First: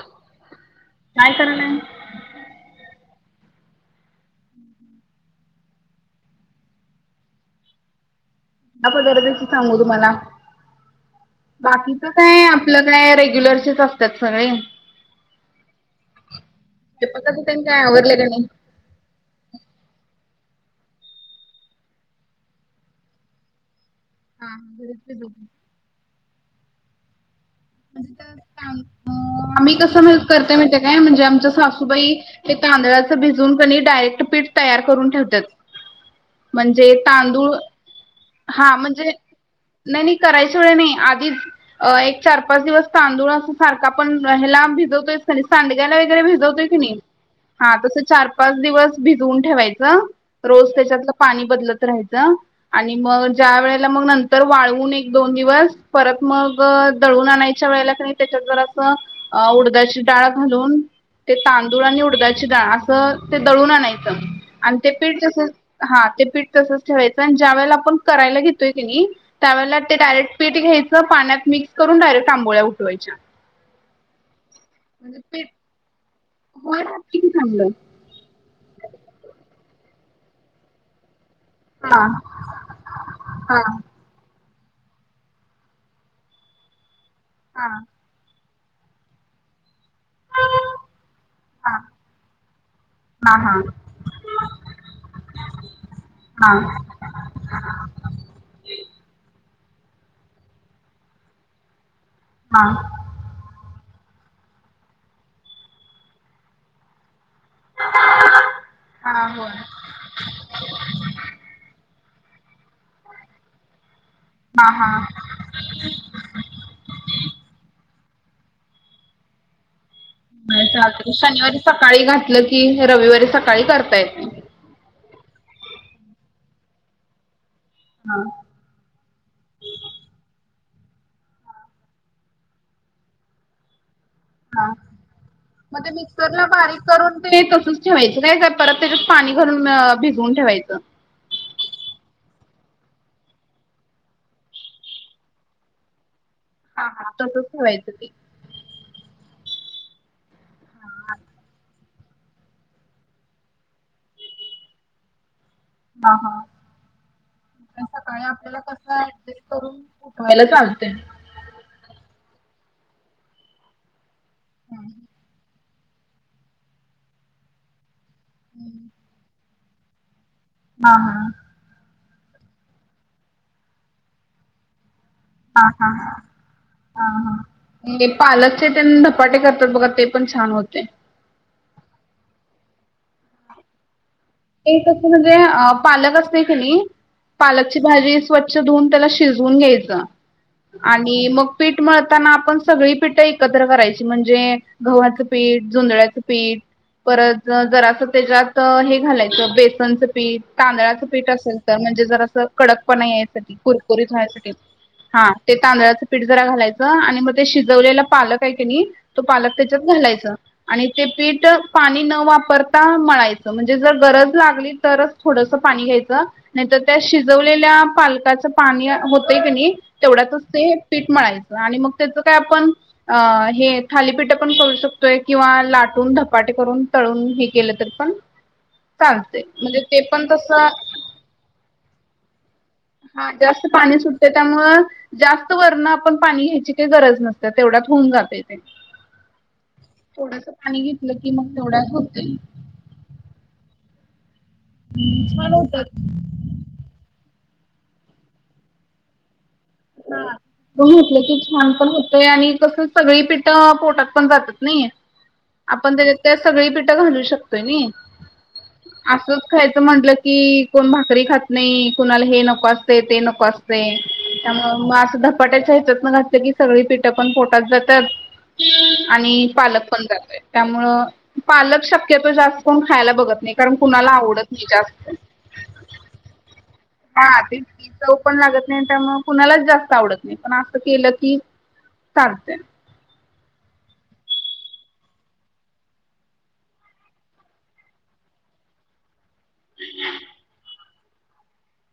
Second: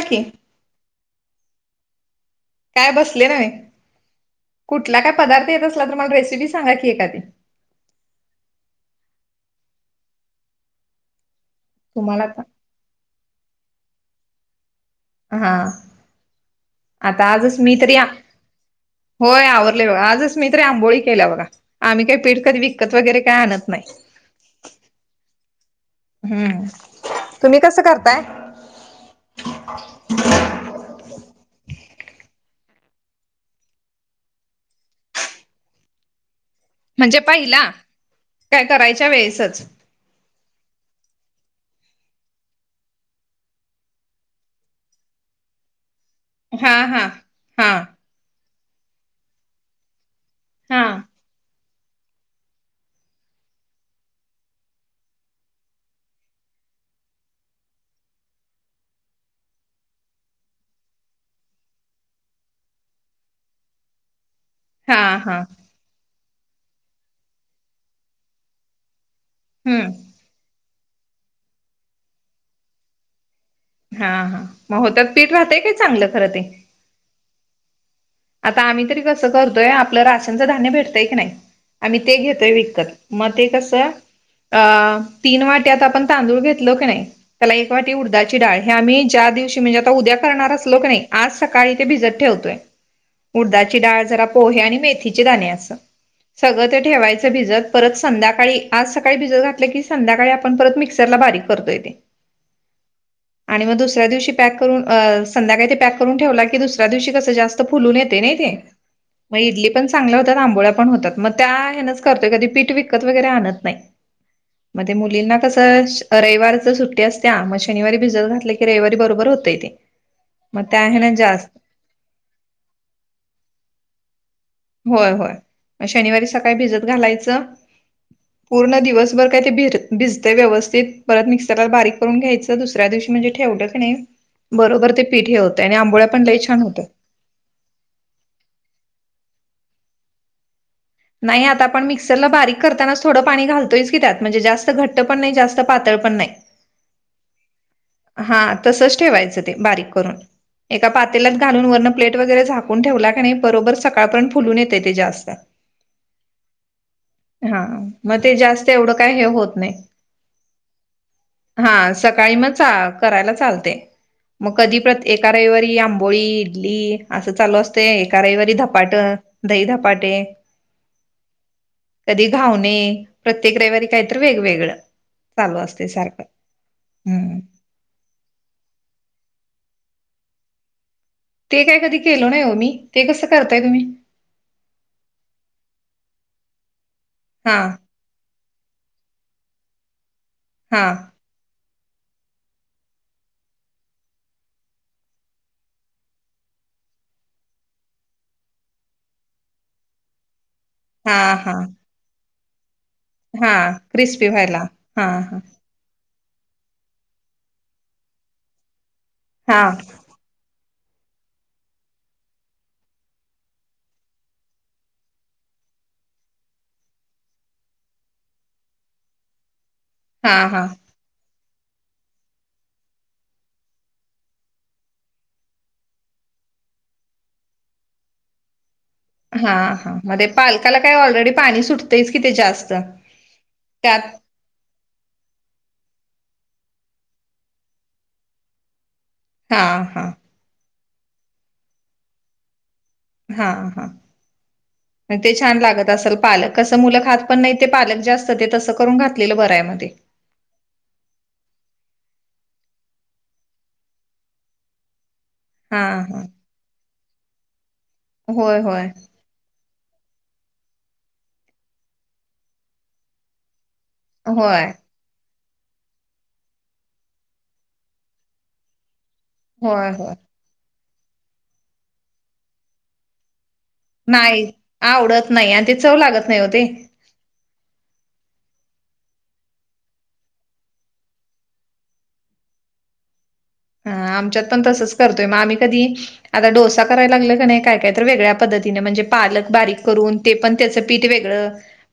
Okay काय करनार? काय बसले नव्हे! कुठला काय पदार्थ येत असला, तर मला रेसिपी सांगा की एखादी? आगोधर कशी सांगू तुम्हाला? बाकीच तुम्हाला आता काय आपलं काय रेग्युलरचेच असत्यात सगळे हा! ! ते आता पदार्थ आजच त्यांनी मी काय तरी आवरले का नाही होय आवरले, होय! बघा आजच मी तरी आंबोळी केल्या बघा आम्ही काही पीठ कधी विकत वगैरे काय? आणत नाही! हा हा गरजच [unintelligible] हम्म, तुम्ही कसं म्हणजे करताय? त्या आम्ही कसं करते माते काय? म्हणजे आमच्या सासूबाई. ते तांदळाच भिजून कनाय डायरेक्ट पीठ तयार करून ठेवतात. म्हणजे तांदूळ काय हा करायच्या म्हणजे! वेळेसच नाही नाही करायच वेळ नाही आधीच एक चार! ! पाच दिवस तांदूळ अस सारखा आपण ह्याला, भिजवतोय सांड्यायला वगैरे हा भिजतो. हा हा तस चार पाच दिवस भिजवून ठेवायच! रोज हा त्याच्यातलं पाणी बदलत राहायचं! आणि मग ज्या वेळेला मग नंतर, वाळवून एक दोन दिवस परत मग दळून आणायचं! वेळेला त्याच्यात जर अस उडद्याची डाळ घालून! ते तांदूळ आणि उडदााची डाळ असं ते दळून आणायचं आणि ते हा पीठ हा तसच हा ते पीठ तसच ठेवायचं! आणि ज्या वेळेला आपण करायला घेतोय की, नयी त्यावेळेला हम्म ते डायरेक्ट पीठ घ्यायंच पाण्यात मिक्स करून डायरेक्ट आंबोळ्या उठवायच्या हा हा मग हो त्यात पीठ राहतय काय चांगलं खरं ते! मय राहतय की चांगल! आता आम्ही तरी कसं करतोय! आपलं राशनचं धान्य भेटतंय की नाय! आम्ही हा ते घेतोय विकत मग ते हा कसं! अ तीन वाट्यात आपण तांदूळ घेतलो की, नाही त्याला एक हा वाटी उडदा ची डाळ हे आम्ही ज्या दिवशी म्हणजे आता उद्या! करणारच लोक नाही आज सकाळी ते भिजत ठेवतोय! उडदाची डाळ जरा पोहे आणि मेथीचे दाणे असं सगळं ते ठेवायचं भिजत! परत संध्याकाळी आज सकाळी भिजत घातलं की, संध्याकाळी आपण परत मिक्सरला बारीक, करतोय तेे! हा आः! ! आणि मग दुसऱ्या दिवशी पॅक करून अं! संध्याकाळी ते पॅक करून ठेवला की, दुसऱ्या दिवशी कसं जास्त! फून य नाही इ पण! चांगल्या होतात आंबोळ्या पण होतात मग त्या! हच करतोय कधीठ विकत वगरे आणत नाही!. म मुलींना कसं. रविवारच सुट्टी असते त्या मग शनिवारी भिजत, घातलं की रविवारी बरोबर होतय ते! मग त्या चालत आहे ना जास्त शनिवारी सकाळी घातलं की, रविवारी सकाळी करता येत. होय होय शनिवारी सकाळी भिजत घालायचं. हा. पूर्ण दिवसभर काय ते भिर भिजते व्यवस्थित परत मिक्सरला बारीक करून घ्यायचं दुसऱ्या दिवशी म्हणजे ठेवलं. [inaudible] हा बरोबर ते पीठ हे होत आणि मग ते आंबोळ्या पण लई मिक्सरला छान होतं. [unintelligible] ठेवायचं काय का परत त्याच्यात पाणी भरून अ भिजवून ठेवायचं. नाही आता आपण मिक्सरला बारीक करतानाच थोडं पाणी घालतोयच की त्यात म्हणजे जास्त घट्ट पण नाही जास्त पातळ पण नाही. हा हा त्बुन ठेवायचं पीठ. हा तसच ठेवायचं ते बारीक करून. एका पातेलात घालून वर्ण प्लेट वगैरे झाकून ठेवला का नाय बरोबर सकाळपर्यंत फुलून येते ते जास्त. हा हा. हा उद्या मग सकाळी ते आपल्याला जास्त कस एवढं काय हे ऍडजस्ट होत नाही. करून उठवायला चालते. हा सकाळी मग चा करायला चालते मग कधी पण एका रविवारी. ही आंबोळी इडली असं चालू असते एका रविवारी धपाट दही धपाटे. हा हा. कधी घावणे प्रत्येक रविवारी काय तर वेगवेगळं. चालू असते हा हा. सारखं हम्म. ते पालकचे तन धपाटे करतात बघा ते पण छान होते. ते काय कधी केलो नाही हो मी ते कसं करताय तुम्ही. ते कस म्हणजे अ पालक असते की नाही हा पालकची भाजी. स्वच्छ धुवून त्याला शिजवून घ्यायचं हा आणि मग पीठ मळताना आपण सगळी पीठ एकत्र करायची म्हणजे. गव्हाचं पीठ जुंजळ्याचं पीठ परत जरा असं त्याच्यात हे घालायचं. बेसनचं पीठ तांदळाचं हा पीठ हा असेल तर म्हणजे जर असं. कडकपणा हा यासाठी कुरकुरीत क्रिस्पी व्हायसाठी व्हायला हा ते तांदळाच - पिठ जरा घालायचं आणि मग ते शिजवलेला पालक आहे क नाही तो पालक हा त्याच्यात घालायच. आणि ते पीठ पाणी न वापरता मळायचं म्हणजे जर गरज लागली तरच थोडस पाणी घ्यायचं. नाही तर त्या शिजवलेल्या पालकाच पाणी होत की नाही हा हा तेवढ्यातच हा ते- पीठ मळायचं आणि मग त्याचं काय आपण अ हे थालीपीठ पण करू शकतोय किंवा लाटून धपाटे करून तळून हे केलं तर पण चालते हा म्हणजे हा ते पण मध्ये तसं पालकाला काय ऑलरेडी पाणी सुटतंयच कि ते जास्त. हा जास्त पाणी त्यात सूट त्याच्यामुळे जास्त वरणं आपण पाणी घ्यायची काही गरज नसते तेवढ्यात होऊन जातयं ते. [unintelligible] हां हा. थोडस पाणी घेतलं की मग तेवढ्यात होतय. हा हा मग ते छान लागत असल पालक. कस मुलं खात पण नाही ते पालक जास्त ते तसं करून घातलेलं बराय मग ते. हा. [inaudible] की छान पण होतय आणि कसं सगळी पीठ पोटात पण जातात नाही. हा आपण त्याच्यात हा काय सगळी पिठं घालू शकतोय नाई. होय होय. असंच खायचं म्हटलं की कोण भाकरी खात नाही कुणाला हे नको असतय ते नको असतय. होय त्यामुळे मग अस धपाट धपाट्याच्या हेच्यात पण घातलं की सगळी पिठं पण पोटात जात्यात आणि पालक होय पण होय जातोय त्यामुळे पालक शक्यतो जास्त कोण खायला बघत नाही. कारण कुणाला आवडत नाही जास्त. नाही आणि ते चव लागत नाही ओ‌ ते. हा तेच चव पण लागत नाही त्यामुळं मग कुणालाच जास्त आवडत नाही पण असं केलं की, चालतंय. हा आमच्यात पण तसंच करतोय मग आम्ही कधी. आता डोसा कराय लागलं का नाही काय काय तर वेगळ्या पद्धतीने म्हणजे. पालक बारीक करून ते पण त्याच पीठ वेगळं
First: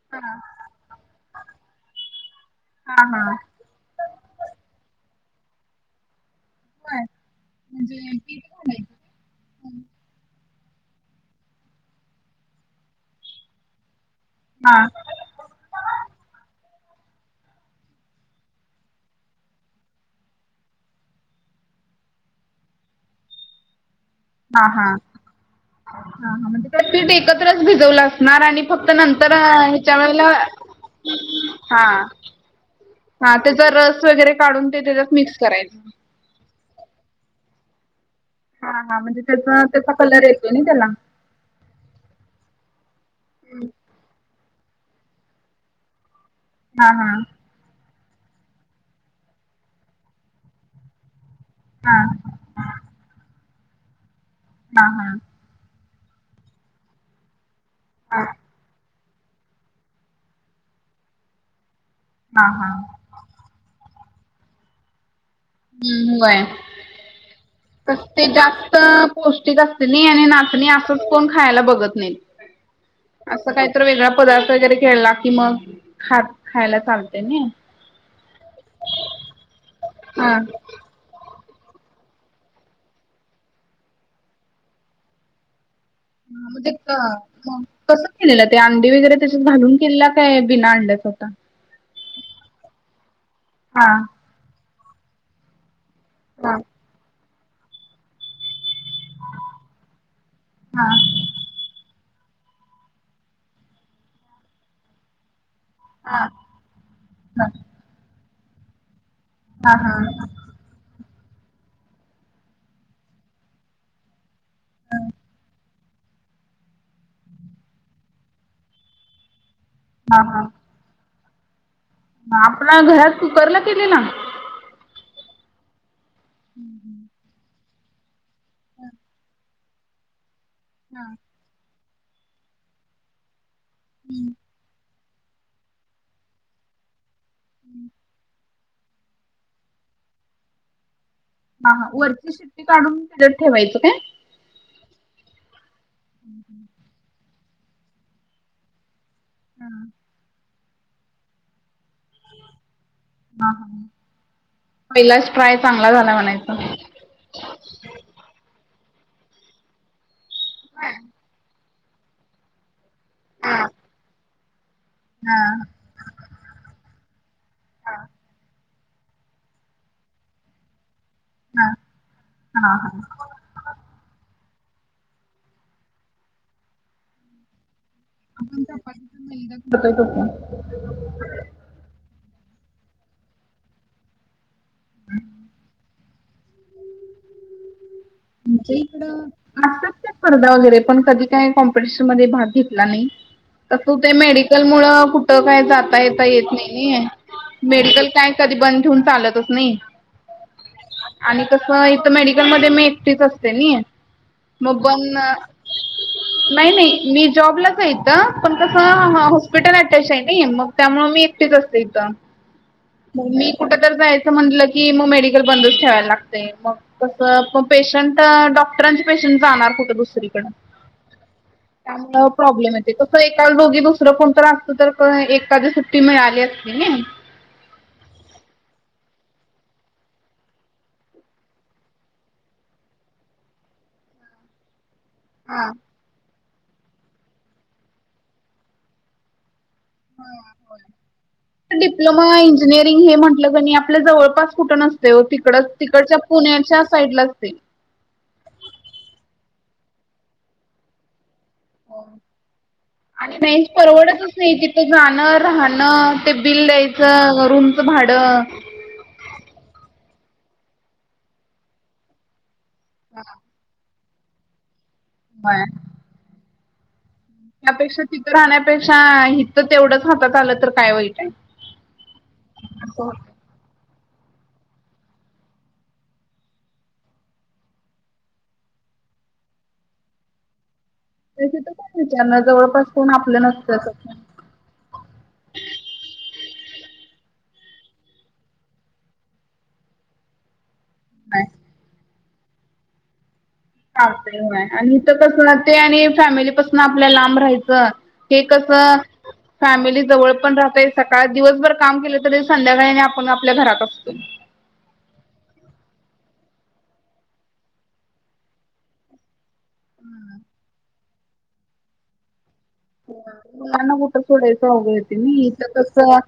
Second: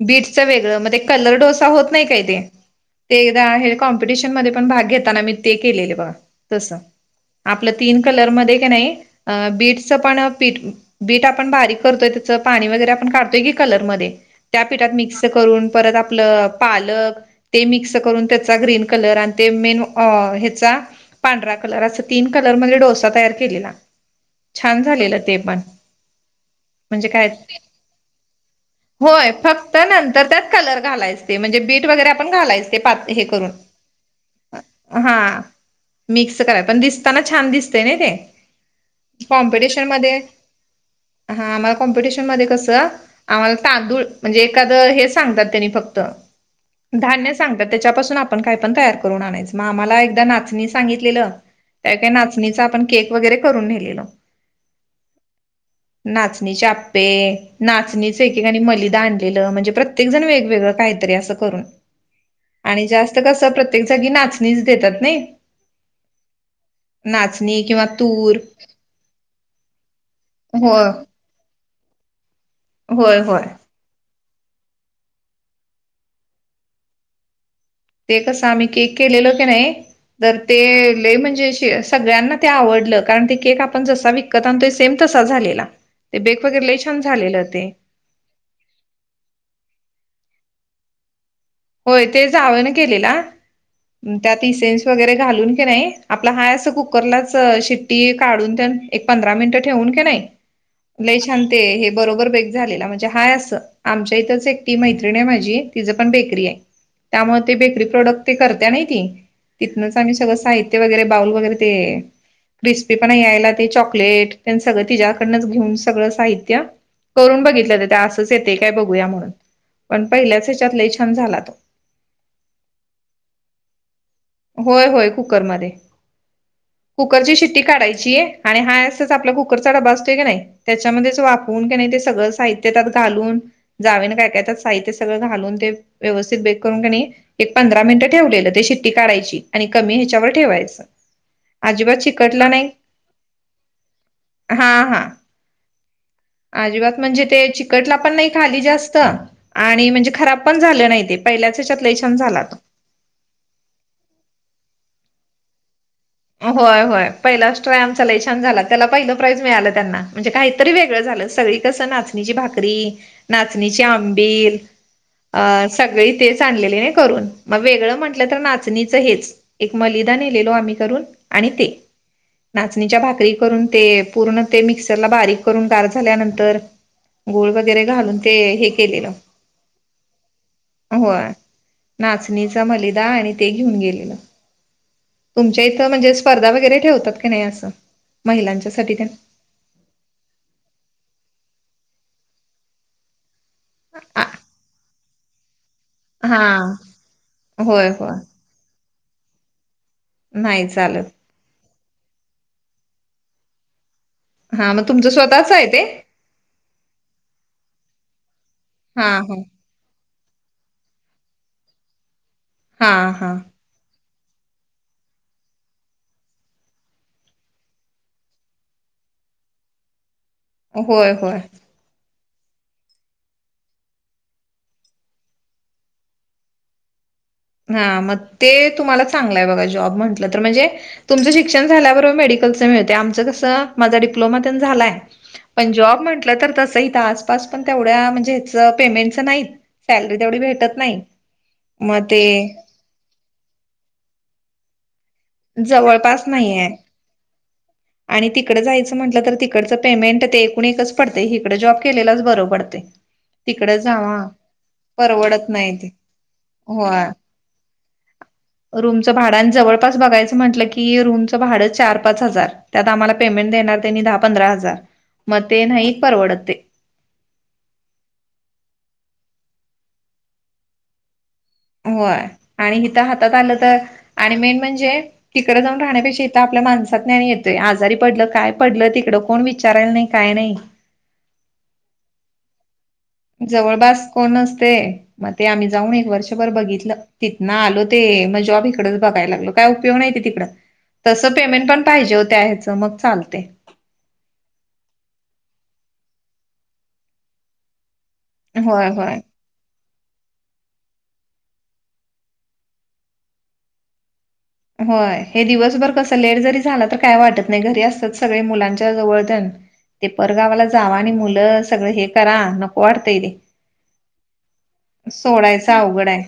बीटचं वेगळ मग ते कलर डोसा होत नाही काय ते हा ते हा एकदा कॉम्पिटिशन मध्ये पण भाग घेताना मी ते केलेले बघा. तस आपलं तीन कलरमध्येध की नाही बीटचं पण पीठ बीट आपण बारीक करतोय त्याचं पाणी वगैरे आपण काढतोय की कलर मध्ये त्या हा पीठात मिक्स करून परत आपलं पालक ते मिक्स करून त्याचा ग्रीन कलर आणि ते मेन ह्याचा पांढरा कलर अस तीन कलर मध्ये डोसा तयार केलेला छान झालेलं ते पण. ह हा म्हणजे पीठ एकत्रच भिजवलं असणार आणि फक्त नंतर होय फक्त ह्याच्या नंतर वेळेला त्यात कलर घालायच ते म्हणजे हा बीट वगैरे आपण घालायच ते पात हे हा त्याचा करून रस वगैरे काढून ते त्याच्यात हा मिक्स करायचं. मिक्स कराय पण दिसताना छान दिसतय नाही ते. हा हा म्हणजे त्याचा कॉम्पिटिशन त्याचा मध्ये कलर येतोय ना त्याला. हा आम्हाला कॉम्पिटिशन मध्ये कसं आम्हाला तांदूळ म्हणजे एखादं हे सांगत्यात त्यांनी फक्त. हा हा धान्य सांगत्यात त्याच्याासून आपण काय पण तयार करून आणायच मग आम्हाला एकदाच नाचणी सांगितलेलं त्या हा वेळी नाचणीचा आपण केक वगैरे करून नेलेलो. हा हा‌. नाचणीचे आप्पे, नाचणीच एकेकाणी मलिदा आणलेलं म्हणजे प्रत्येक जण वेगवेगळं काहीतरी अस करून हा हा आणि जास्त कसं प्रत्येक जागी नाचणीच देत्यात नाही. हम् व्हय. नाचणी किंवा कसं ते तूर जास्त पौष्टिक असते नाही आणि नाचणी होय असं कोण खायला बघत नाही होय होय असं काय तर वेगळा पदार्थ वगैरे केला कि मग खात खायला चालतय नाही ते कसं आम्ही केक केलेलो की नाही तर हा ते म्हणजे शे सगळ्यांना ते आवडलं. कारण ते केक, आपण जसा विकत आणतोय, सेम तसाच झालेला. ते बेक वगैरे लय छान झालेलं ते. कस केलेलं ते अंडी वगैरे, त्याच्या घालून केलेला, काय बिना अंड्याचा होता. होय ते जावनं केलेला त्यात इसेन्स, वगैरे घालून की नाहीयं. आपला हाय असं कुकरलाच शिट्टी काढून तेन, एक पंधरा मिनिटं ठेवून किनाहीयं. हाआ. लय छानं ते हे, बरोबर बेक झालेला म्हणजे हाय असं. आमच्या इथंच एकटी मैत्रिणी आहे माझी तिचं पण बेकरी आहे. त्यामुळे ती, बेकरी प्रोडक्ट ते, करत्या ना ती. तिथनच आम्ही सगळं साहित्या ते वगैरे बाउल वगैरे ते, क्रिस्पीपणा यायला ते चॉकलेट. तेन सगळ तीज्याकडनंच घेऊन सगळं साहित्य करून बघितलं तर, त्या असंच येतय काय बघूया म्हणून पण हा पहिल्याच ह्याच्यात लय छान झाला तो. आपल्या घरात कुकरला केलेला? होय होय कुकरमध्ये, कुकरची शिट्टी काढायची आणि हाय असचं आपला कुकरचा डबा असतोय की नाही, त्याच्यामध्येच वाफ वून की नय ते सगळं साहित्य त्यात घालून, जावेनं काय काय त्यात साहित्य सगळं घालून ते व्यवस्थित बेक करून क नई एक पंधरा मिनिटं ठेवलेलं ते शि ट्टी काढायची आणि कमी ह्याच्यावर ठेवायचं. हा हा, अजिबात वरची चिकटला शिट्टी नाही काढून त्यांच्यात ठेवायचं काय? हा हा, अजिबात म्हणजे ते चि कटला पण नाही खाली जास्त आणि म्हणजे खराब पण झालं नाही, ते पहिल्याचं हेच्यात लई छान झाला तो. हा हा, पहिलाच ट्राय चांगला झाला म्हणा होय होय, पहिलाच ट्राय आमचा लई छान झाला, त्याला पहिलं प्राईज मिळालं त्यांना म्हणजे काहीतरी वेगळं झालं सगळी कसं, नाचणीची भाकरी नाचणीचे आंबिल अ सगळी तेच आणलेले न करून, मग वेगळं म्हटलं तर नाचणीचं हेच. एक मलिदा नेलेलो आम्ही करून आणि ते नाचणीच्या भाकरी करुन ते पूर्ण ते मिक्सरला बारीक करून, गार झाल्यानंतर गुळ वगैरे घालून ते हे केलेल होतोय तसं. अ होय, नाचणीचा मलिदा आणि ते घेऊन गेलेलो. तुमच्या इथं म्हणजे स्पर्धा वगैरे ठेवतात का नाही असं? आमच्या महिलांच्यासाठी तेन? इकडं असतात त्या स्पर्धा वगैरे, पण कधी काय कॉम्पिटिशन मध्ये भाग घेतला नाई. आता तू ते आ मेडिकलमुळं कुठं काय जाता येता येत हां. नाही, होय, मेडिकल होय. काय कधी बंद ठेऊन चालतच नाही. नाही चालत. आणि कस इथं मेडिकलमध्ये मी एकटीच असते मी. हां, मग तुमचं बंद स्वतःच आहे ते? नाही नाही, मी जॉबलाच आहे इथं पण कसं हां, हां. हॉस्पिटल [unintelligible] आहे नी मग त्यामुळे मी एकटीचं असते इथं हां, मग हां. मी कुठ तर जायचं म्हटलं की मग मेडिकल बंदच ठेवायला लागतंय मग कसं पेशंट डॉक्टरांचं पेशंट जाणार कुठं दुसरीकडं? होय, होय. त्यामुळं प्रॉब्लेम येतोय, कसं एकाला दोघी दुसरं कोणतर असत तर एखादी सुट्टी मिळाली असती की नई. हां, मग ते तुम्हाला चांगलंय बघा जॉब म्हंटलं तर म्हणजे तुमचं शिक्षण झाल्याबरोबर मेडिकलच मिळतय. आमचं कसं माझा डिप्लोमा तेन झालाय. हा. पण जॉब म्हंटलं तर तसं हीत आसपास पण तेवढ्या म्हणजे हेच पेमेंटचं नाहीत. सॅलरी तेवढी भेटत नाही. मग म, ते इंजिनिअरिंग हे म्हटलं क नई आपल्या जवळपास कुठ नसतयो ति कडचं तिकडच्या जवळपास नाहीये. पुण्याच्या साईडलाच ते. आणि तिकड जायचं म्हंटलं तर तिकडचं पेमेंट ते एकूण एकच पडतयं, इकडं जॉब केलेलाच बरं पडतयं. आणि नाहीच परवडतच नाही तिथं जाणं परवडत नाही राहणं ते बिल होय. द्यायचं रुम च भाडं रूमचं भाडं आणि जवळपास बघायचं म्हटलं की, रूमचं भाडं चार पाच हजार. त्यात आम्हाला पेमेंट देणार त्यांनी दहा पंधरा हजार मग ते नाही परवडत ते. त्यापेक्षा तिथं राहण्यापेक्षा हित तेवढंच हातात आलं तर काय वाईट आहे. होय आणि हिथं हातात आलं तर, आणि मेन म्हणजे तिकडं जाऊन राहण्यापेक्षा इथं आपल्या माणसातन येतोय आजारी पडलं काय पडलं तिकडे कोण विचारायला नाही काही नाही. ते तिथं पण विचारणार जवळपास कोण आपलं नसतं जवळपास कोण तसं. नसते मग ते आम्ही जाऊन एक वर्षभर बघितलं. तिथ ना आलो ते मग जॉब इकडचं बघाय लागलो काय उपयोग नाही ते तिकडं. तसं पेमेंट पण पाहिजे होत्या या् ह्याचं मग चालते. ह आणि इथं कस ते आणि फॅमिलीपसून आपल्या लांब राहायचं हे होय कसं होय फॅमिली जवळ पण राहताय, सकाळ दिवसभर काम केलं तरी संध्याकाळीने आपण आपल्या घरात असतो. होय, हे दिवसभर कसं लेट जरी झाला तर काय वाटत नाही, घरी असतात सगळे मुलांच्या जवळतण.. ते परगावाला जावा आणि मुलं सगळं हे करा म मुलांना कुठं सोडायचं वगंेत आणि इथं सोडायचं अवघड कसं आहे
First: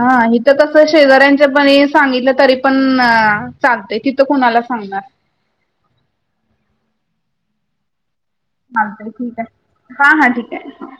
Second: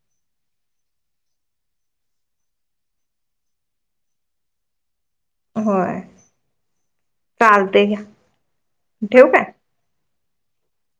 हा हिथं कसं शेजाऱ्यांच्या पणी सांगितलं तरी पण सागते तिथं कुणाला सांगणार. होय, चालते घ्या. मला तरी ठेवू ठीक काय? आहे हा, हा ठीक आहे.